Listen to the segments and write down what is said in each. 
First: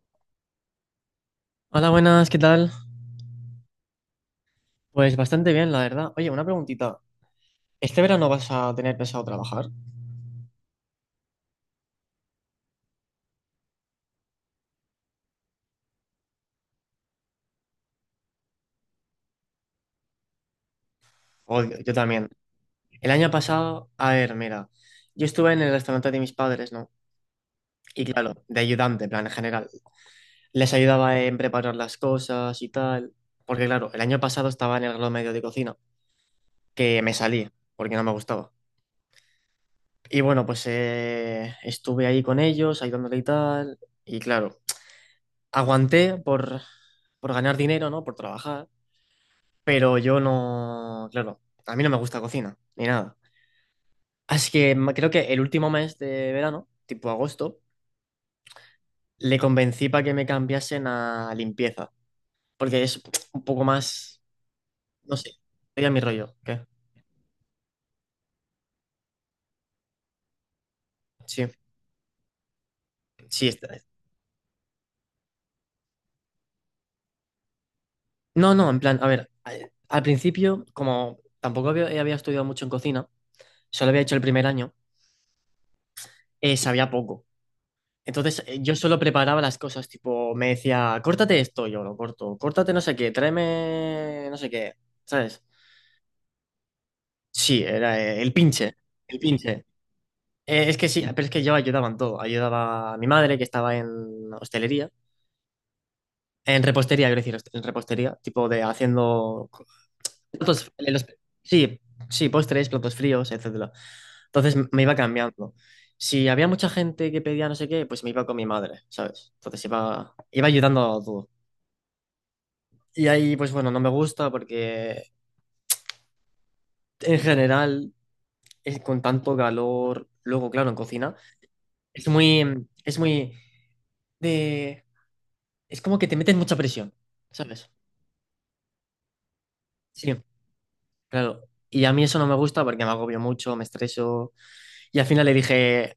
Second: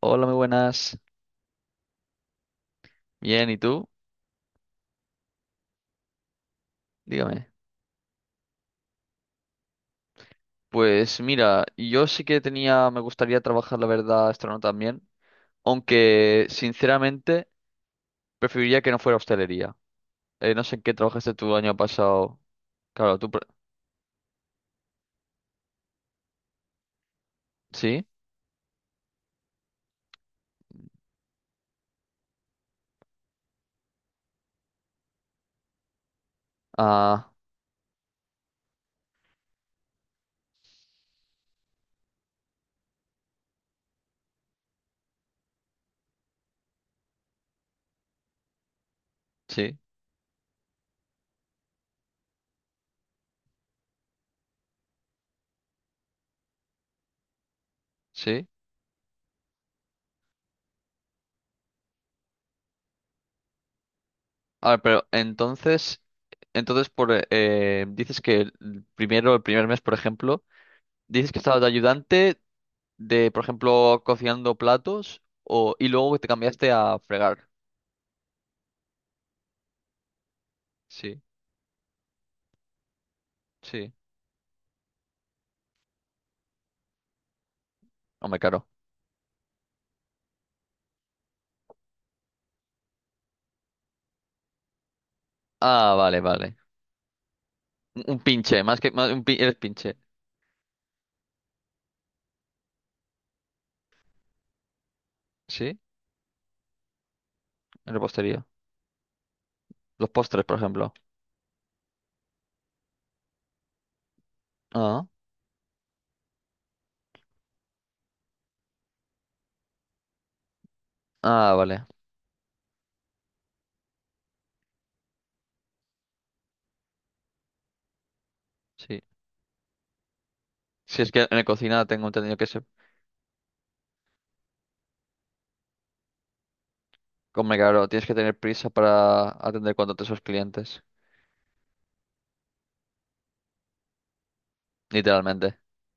Hola, muy buenas. Hola, buenas, ¿qué tal? Bien, ¿y tú? Pues bastante bien, la verdad. Oye, una preguntita. Dígame. ¿Este verano vas a tener pensado trabajar? Pues mira, yo sí que tenía, me gustaría trabajar, la verdad, esto también, aunque sinceramente preferiría que no fuera hostelería. No sé en qué trabajaste tú el año Joder, yo también. pasado. El Claro, tú... año pre- pasado, a ver, mira, yo estuve en el restaurante de mis padres, ¿no? Y ¿Sí? claro, de ayudante, en plan, en general. Les ayudaba en preparar las cosas y tal. Porque claro, el año pasado estaba en el grado medio de cocina, que me Ah, salí, porque no me gustaba. Y bueno, pues estuve ahí con ellos, ayudándole y tal. Y claro, aguanté por ganar dinero, ¿no? Por trabajar. sí, Pero yo no, claro, a mí no me gusta cocina, ni nada. Así que creo que el último mes de verano, tipo agosto, sí. le convencí para que me cambiasen a limpieza, porque es un poco más, A ver, pero no sé, sería mi entonces, rollo, ¿qué? entonces dices que el primer mes, por ejemplo, dices que Sí, estabas de ayudante de, por sí, está. ejemplo, cocinando platos o, y luego te cambiaste a fregar. No, no, en plan, a ver, al principio, como Sí. tampoco había estudiado mucho en cocina, solo Sí. había hecho el primer año, sabía poco. Hombre, Entonces claro. yo solo preparaba las cosas, tipo, me decía, córtate esto, yo lo corto, córtate no sé qué, tráeme no sé qué, ¿sabes? Ah, vale, vale. Sí, era Un el pinche, pinche, más que más, el un pin- eres pinche. pinche. Es que sí, ah, pero es que yo ayudaba en todo. Ayudaba a mi madre, que estaba en hostelería, ¿Sí? en repostería, quiero decir, en En repostería, repostería. tipo de haciendo Los postres, por platos, ejemplo. Sí, sí, postres, platos fríos, etcétera. Entonces me iba Ah, cambiando. Si había mucha gente que pedía no sé qué, pues me iba con mi madre, ¿sabes? Entonces iba, iba ayudando a todo. ah, vale. Y ahí, pues bueno, no me gusta porque en general, es Sí. con tanto calor, luego, claro, en Si es cocina, que en la cocina tengo es entendido muy, que se. mm, es muy de, es como que te meten mucha presión, Come ¿sabes? claro, tienes que tener prisa para atender cuanto antes a Sí, los clientes. claro. Y a mí eso no me gusta porque me agobio mucho, me estreso. Y al final le Literalmente. dije,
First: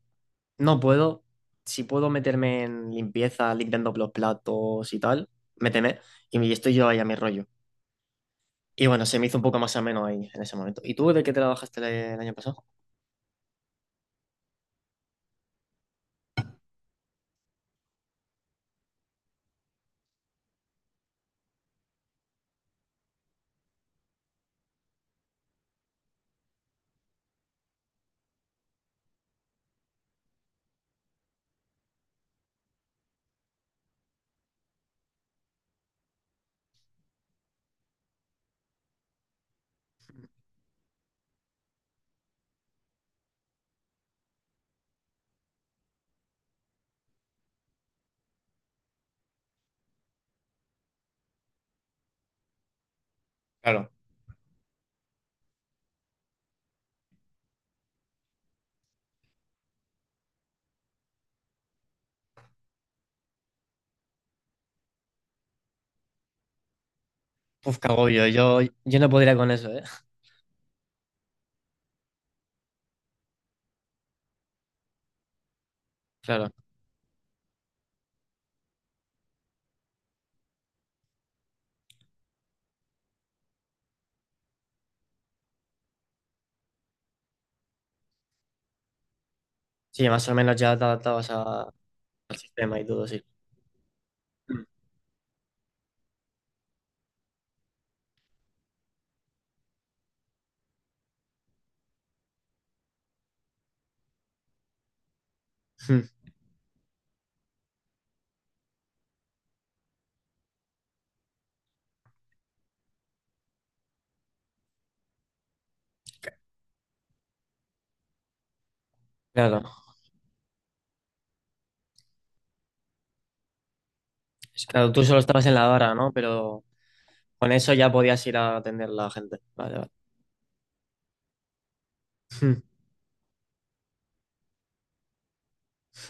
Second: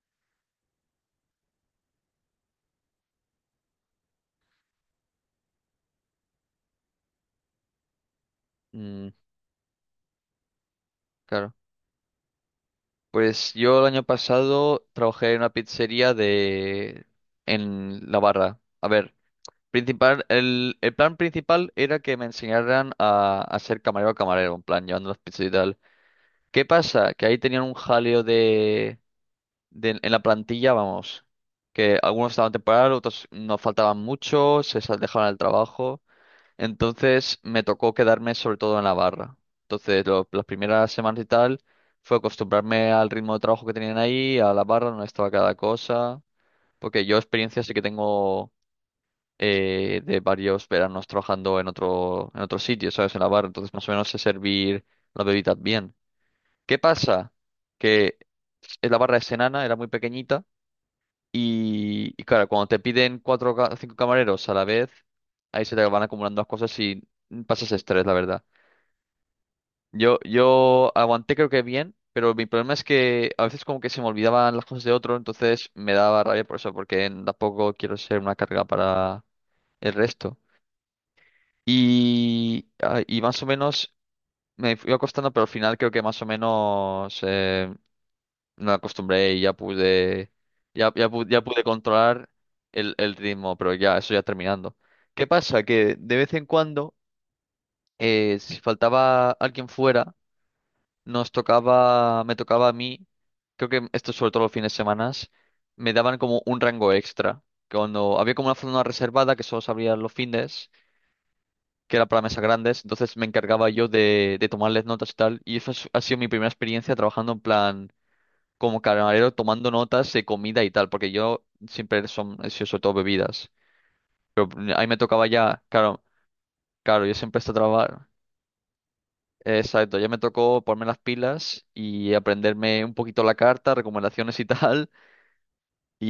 no puedo, si puedo meterme en limpieza, limpiando los platos y tal, méteme. Y estoy yo ahí a mi rollo. Y bueno, Mm, se me hizo un poco más ameno ahí en ese momento. ¿Y tú de qué claro. trabajaste el año pasado? Pues yo el año pasado trabajé en una pizzería. En la barra. A ver, el plan principal era que me enseñaran a ser camarero camarero, en plan, llevando las pizzas y tal. ¿Qué pasa? Que ahí tenían un jaleo en la plantilla, vamos, que algunos estaban temporal, otros no faltaban mucho, dejaban el trabajo. Entonces me tocó quedarme sobre todo en la barra. Entonces las primeras semanas y tal fue acostumbrarme al ritmo de trabajo que tenían ahí, a la barra donde estaba cada cosa, porque yo experiencia sí que tengo de varios veranos trabajando en otro sitio, ¿sabes? En la barra, entonces más o Claro. menos sé servir las bebidas bien. ¿Qué pasa? Que la barra es enana, era muy pequeñita y claro, cuando te piden cuatro o cinco camareros a la vez, ahí se te van acumulando las cosas y pasas Uf, qué estrés, la agobio. verdad. Yo no podría con eso, ¿eh? Yo aguanté creo que bien, pero mi problema es que a veces como que se me olvidaban las cosas de otro, entonces me daba rabia Claro. por eso, porque tampoco quiero ser una carga para el resto. Y más o menos me fui acostando, pero al final creo que más o me acostumbré y ya Sí, más pude, o menos ya te ya, ya pu- adaptabas ya pude controlar al sistema y el, todo, el sí. ritmo, pero ya, eso ya Mm. terminando. ¿Qué pasa? Que de vez en cuando, si faltaba alguien fuera, me tocaba a mí, creo que esto sobre todo los fines de semana, me daban como un rango extra. Que cuando había como una zona reservada que solo se abría los fines, que era para mesas grandes, entonces me encargaba yo de tomarles notas y tal, y eso ha sido mi Mm. primera experiencia trabajando en plan como camarero Claro. tomando notas de comida y tal, porque yo siempre he sido sobre todo bebidas. Pero ahí Claro, me tú solo tocaba estabas en ya, la barra, claro, ¿no? Pero claro, yo siempre con estaba eso ya trabajar. podías ir a atender a la gente. Vale, vale. Exacto, ya me tocó ponerme las pilas y Mm. aprenderme un poquito la carta, recomendaciones y tal,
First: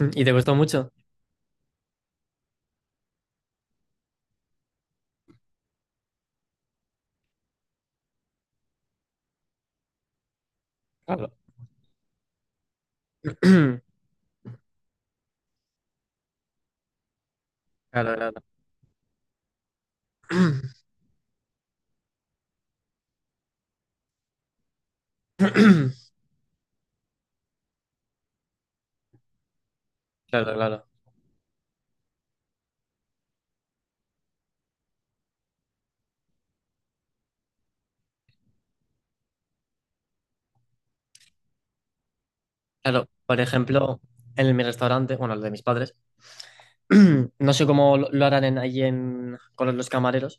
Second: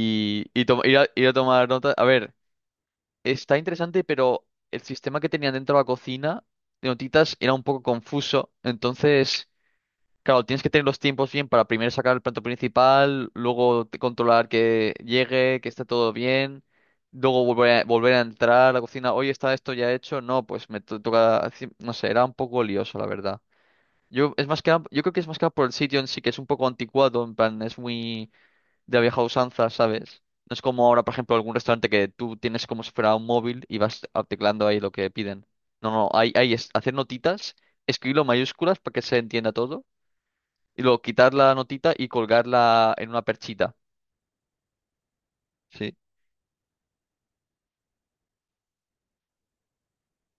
Mm. ¿Y te costó mucho? ir a tomar notas. A ver, está interesante, pero el sistema que tenían dentro de la cocina de notitas era un poco confuso, entonces claro, tienes que tener los tiempos Claro. bien para primero sacar el plato principal, luego controlar que llegue, que esté todo bien, luego volver a, volver Claro, a claro. entrar a la cocina, oye, ¿está esto ya hecho? No, pues me toca, no sé, era un poco lioso, la verdad. Yo creo que es más que nada por el sitio en sí, que es un poco anticuado, en plan, es muy de la vieja usanza, ¿sabes? No Claro, es como claro. ahora, por ejemplo, algún restaurante que tú tienes como si fuera un móvil y vas teclando ahí lo que piden. No, no, hay es hacer notitas, escribirlo en mayúsculas para que se entienda todo y luego quitar la notita y colgarla Claro, en una por perchita. ejemplo, en mi restaurante, bueno, el de mis padres. Sí. No sé cómo lo harán ahí en, con los camareros,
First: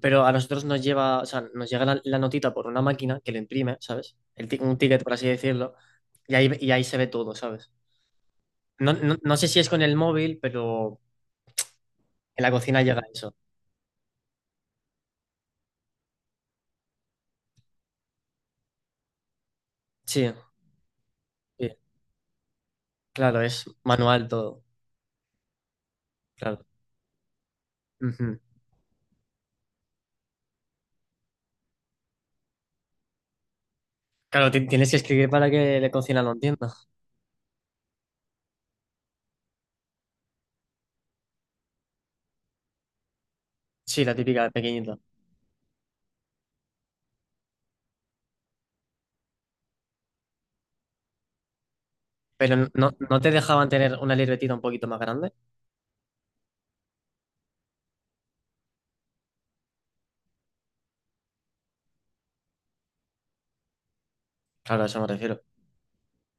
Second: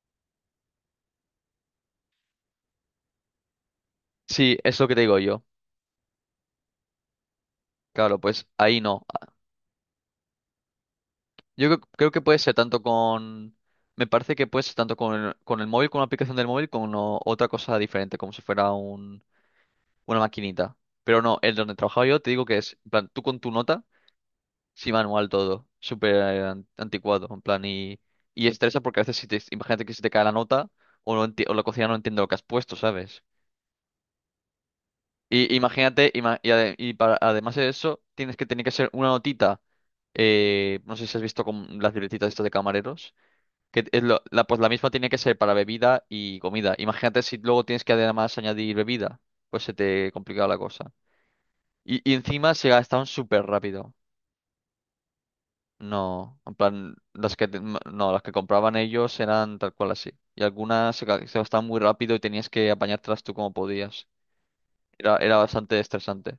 pero a nosotros nos lleva, o sea, nos llega la notita por una máquina que lo imprime, ¿sabes? Sí, Un es lo que te ticket, por digo así yo. decirlo, y ahí, se ve todo, ¿sabes? Claro, pues ahí No, no. no, Ah. no sé si es con el móvil, pero Yo creo que puede en la ser tanto cocina llega eso. con. Me parece que puede ser tanto con el, móvil, con una aplicación del móvil, con otra cosa diferente, como si fuera una Sí, maquinita. Pero no, el donde sí, trabajaba yo te digo que es, en plan, tú con claro, tu es nota, manual todo, sí manual todo, súper claro. anticuado, en plan, y, Ujú. y estresa porque a veces si te, imagínate que se te cae la nota o la cocina no entiende lo que has puesto, ¿sabes? Claro, tienes que escribir para Y que la imagínate, cocina lo ima- y, entienda. ade- y para, además de eso, tienes que tener que hacer una notita. No sé si has visto con las libretitas estas de camareros. Que es Sí, la lo- la, típica de pues la misma pequeñito. tiene que ser para bebida y comida. Imagínate si luego tienes que además añadir bebida. Pues se te complica la cosa. Y encima Pero se no, gastaban no te súper dejaban rápido. tener una libretita un poquito más grande. No, en plan, las que, te- m- no, las que compraban ellos eran tal cual así. Y algunas se gastaban muy rápido y tenías que apañártelas tú como podías. Claro, a eso me Era refiero. bastante estresante.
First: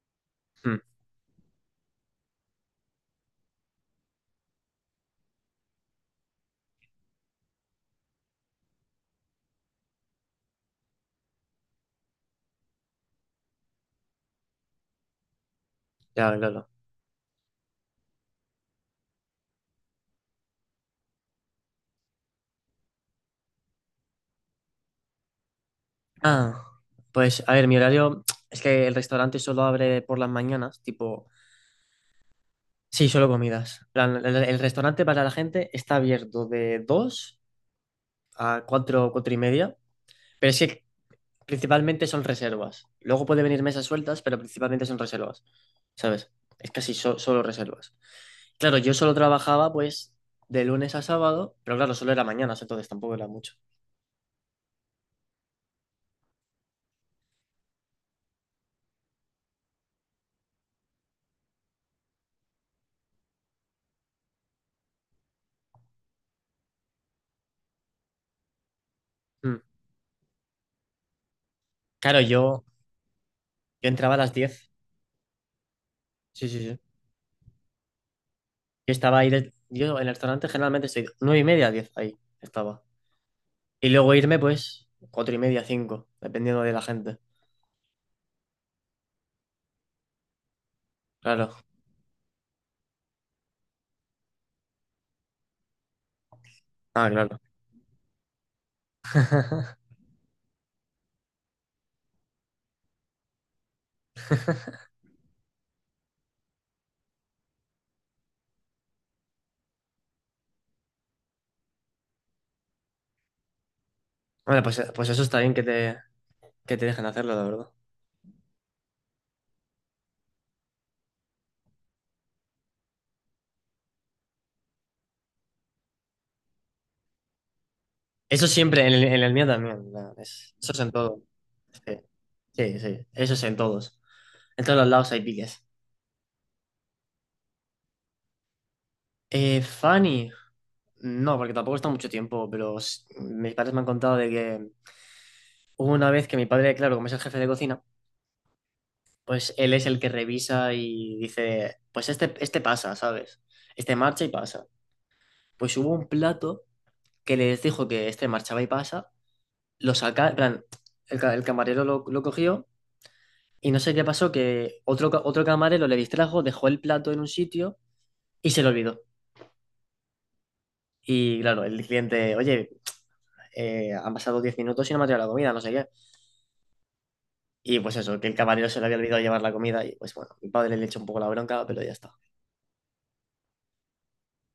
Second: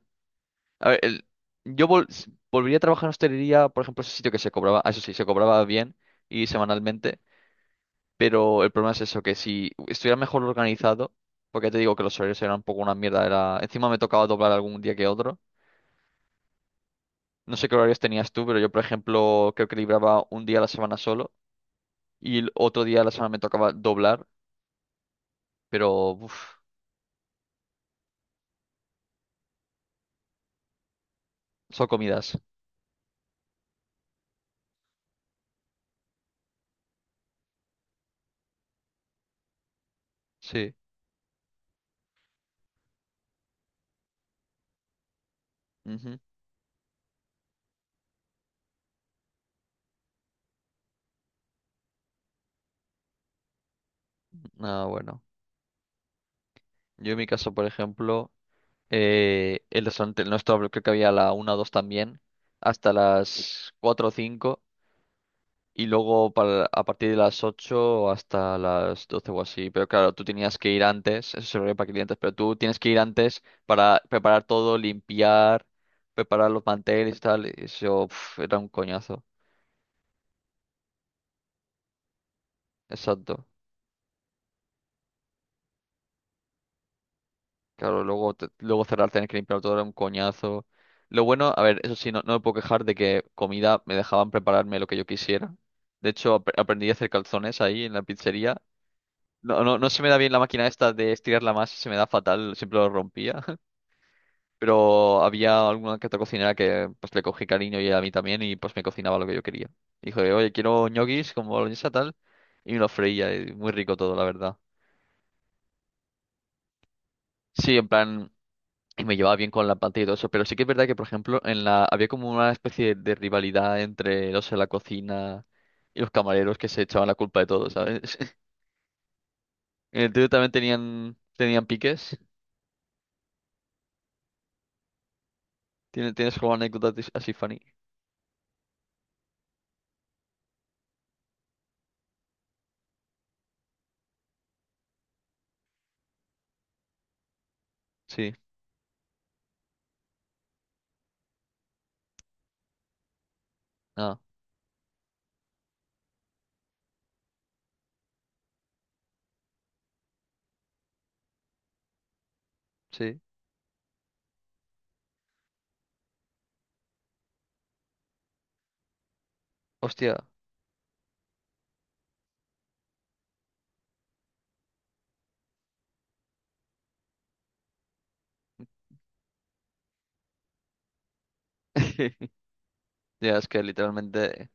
Mm, A ver, volvería a trabajar en hostelería, por ejemplo, ese sitio que se cobraba, eso sí, se cobraba bien y semanalmente, pero el problema es eso, que si estuviera mejor organizado, porque ya te digo que los horarios eran un poco una mierda, encima me tocaba doblar algún día que otro. claro, claro. No sé qué horarios tenías tú, pero yo, por ejemplo, creo que libraba un día a la semana solo y el otro día a la semana me tocaba doblar, pero uf, Ah, pues a ver, mi horario es que el restaurante solo abre por las mañanas, tipo, son comidas, sí, solo comidas. En plan, el restaurante para la gente está abierto de 2 a 4, 4:30, pero es sí. que principalmente son reservas. Luego puede venir mesas sueltas, pero principalmente son reservas, Ujú. ¿sabes? Es casi solo reservas. Claro, yo solo trabajaba pues de lunes a sábado, pero claro, solo era mañanas, entonces tampoco era mucho. Ah, bueno. Yo en mi caso, por el restaurante, el nuestro, creo que había a la una o 2 también, hasta las 4 o 5 y luego a partir de las 8 hasta las 12 o Mm. así. Pero claro, tú tenías que ir antes, eso se ve para clientes, Claro, pero tú yo, tienes que ir antes yo para entraba a las preparar 10. todo, limpiar, Sí, preparar sí, los sí. manteles y tal, y eso pf, era un Yo estaba coñazo. ahí, yo en el restaurante generalmente estoy 9:30, 10 ahí estaba. Exacto. Y luego irme pues 4:30, 5, dependiendo de la gente. Claro, luego, luego cerrar, tener que limpiar todo era un coñazo. Lo bueno, Claro. a ver, eso sí, no, no me puedo quejar de que comida me dejaban prepararme lo que yo quisiera. De hecho, aprendí a Ah, hacer claro. calzones ahí en la pizzería. No, no, no se me da bien la máquina esta de estirar la masa, se me da fatal, siempre lo rompía. Pero había alguna que otra cocinera que pues le cogí cariño y a mí también y pues me cocinaba lo que yo quería. Dijo, oye, quiero ñoquis con boloñesa tal. Y me lo freía, y muy rico todo, la verdad. Bueno, pues eso está bien que te dejen hacerlo, la verdad. Sí, en plan, y me llevaba bien con la pantalla y todo eso, pero sí que es verdad que, por ejemplo, en la había como una especie rivalidad entre los de la cocina y los camareros que se echaban la culpa de todo, ¿sabes? Eso siempre, en el mío también. En el tuyo también Eso es en tenían todo. tenían Sí, piques. sí, sí, eso es en todos. En todos los lados hay piques. ¿Tienes alguna anécdota así funny? Fanny, no, porque tampoco está mucho tiempo, pero mis padres me han contado de que hubo una vez que mi padre, claro, como es el jefe de cocina, Sí. pues él es el que revisa y dice, pues este pasa, ¿sabes? Este Ah, marcha y pasa. Pues hubo un plato que les dijo que este marchaba y pasa, lo saca, en plan, el camarero lo cogió sí. y no sé qué pasó, que otro camarero le distrajo, dejó el plato en un sitio y se lo olvidó. Hostia. Y claro, el cliente, oye, han pasado 10 minutos y no me ha traído la comida, no sé qué. Y pues eso, que el camarero se le había olvidado llevar la comida y pues bueno, mi padre le echó un poco la bronca, pero ya está. Ya, es que literalmente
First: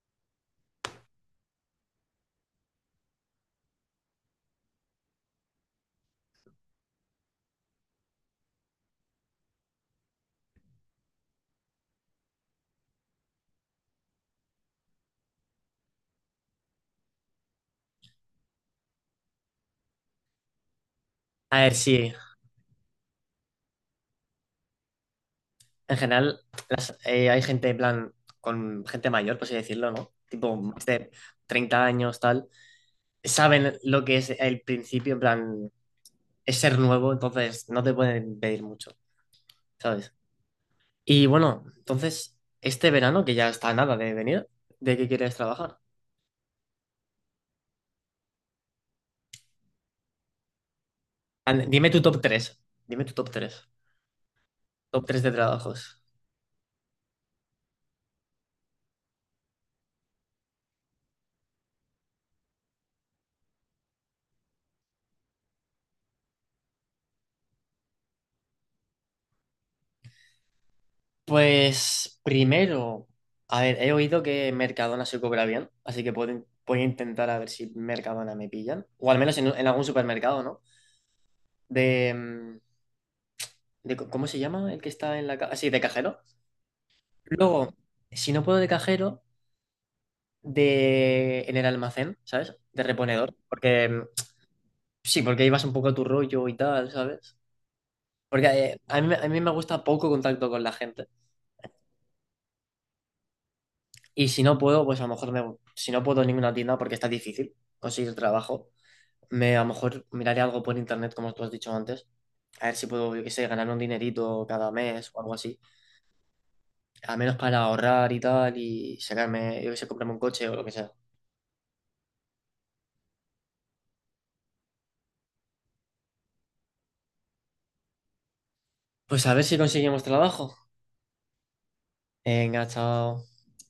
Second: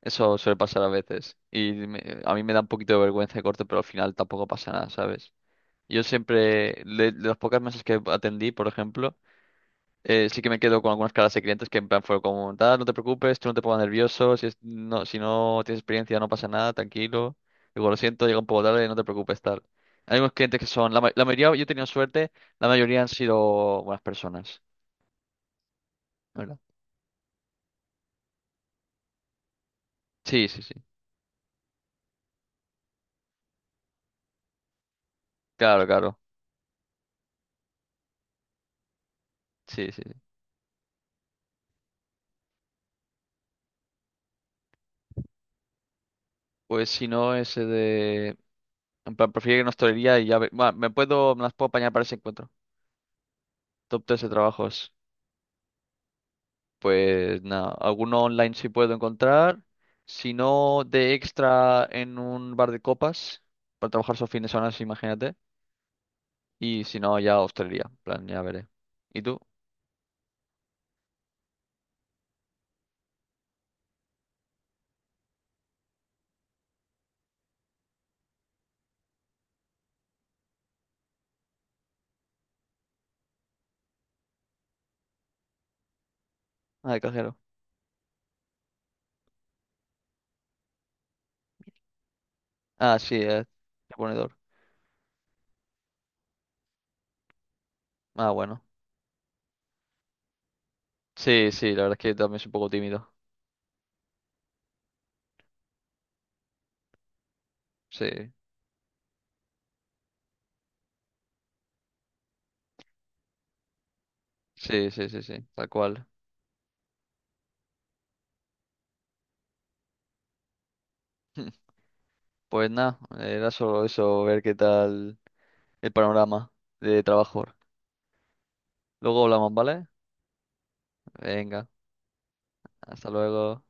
eso suele pasar a veces. Y a mí me da un poquito de vergüenza de corte, pero al final tampoco pasa nada, ¿sabes? Yo siempre, de las pocas mesas que atendí, por ejemplo, sí que me quedo con algunas caras de clientes que en plan fue como, tal, no te preocupes, tú no te pongas nervioso, si no tienes experiencia no pasa nada, tranquilo. Digo, lo siento, llega un poco tarde, no te preocupes, tal. Hay unos clientes que la mayoría, A yo he ver, tenido sí, suerte, la mayoría han sido buenas personas, en la general, ¿verdad? Hay gente, en plan, con gente mayor, por así decirlo, ¿no? Sí, Tipo, sí, sí. más de 30 años, tal. Saben lo que es el principio, en plan, Claro, claro. es ser nuevo, entonces no te pueden pedir mucho, Sí, sí, sí. ¿sabes? Y bueno, entonces, este verano, que ya está a nada de venir, ¿de qué quieres trabajar? Pues si no, ese de. En plan, prefiero que no hostelería y bueno, me puedo, me las puedo Dime apañar tu para ese top tres. encuentro. Dime tu top 3 Top 3 de trabajos. Top 3 de trabajos. Pues nada, alguno online sí puedo encontrar, si no de extra en un bar de copas, para trabajar esos fines de semana, sí, imagínate, y si no ya hostelería, en plan, ya veré. ¿Y tú? Pues primero, a ver, he oído que Mercadona se cobra bien, así que puedo, voy a intentar a ver si Mercadona me pillan, o al menos en algún supermercado, ¿no? De, mm, de co- ¿Cómo se llama? El que está en la caja, sí, de cajero. Ah, de cajero. Luego, si no puedo de cajero, de en el almacén, ¿sabes? De Ah, sí, reponedor, de ponedor. sí, porque ahí vas un poco a tu rollo y tal, ¿sabes? Ah, Porque bueno. A mí me gusta poco contacto con la gente. Sí, sí, la verdad es que también soy un poco tímido. Y si no puedo, pues a lo mejor si no puedo en ninguna tienda porque está difícil conseguir Sí, trabajo. A lo mejor miraré algo por internet, como tú has dicho antes. A ver si puedo, yo qué sé, ganar un dinerito cada sí, sí, mes o sí, algo sí, así. tal cual. Al menos para ahorrar y tal y sacarme, yo qué sé, comprarme un coche o lo que sea. Pues nada, era solo eso, ver qué tal el panorama de trabajo. Luego Pues a ver hablamos, si ¿vale? conseguimos trabajo. Venga, Venga, hasta chao. luego.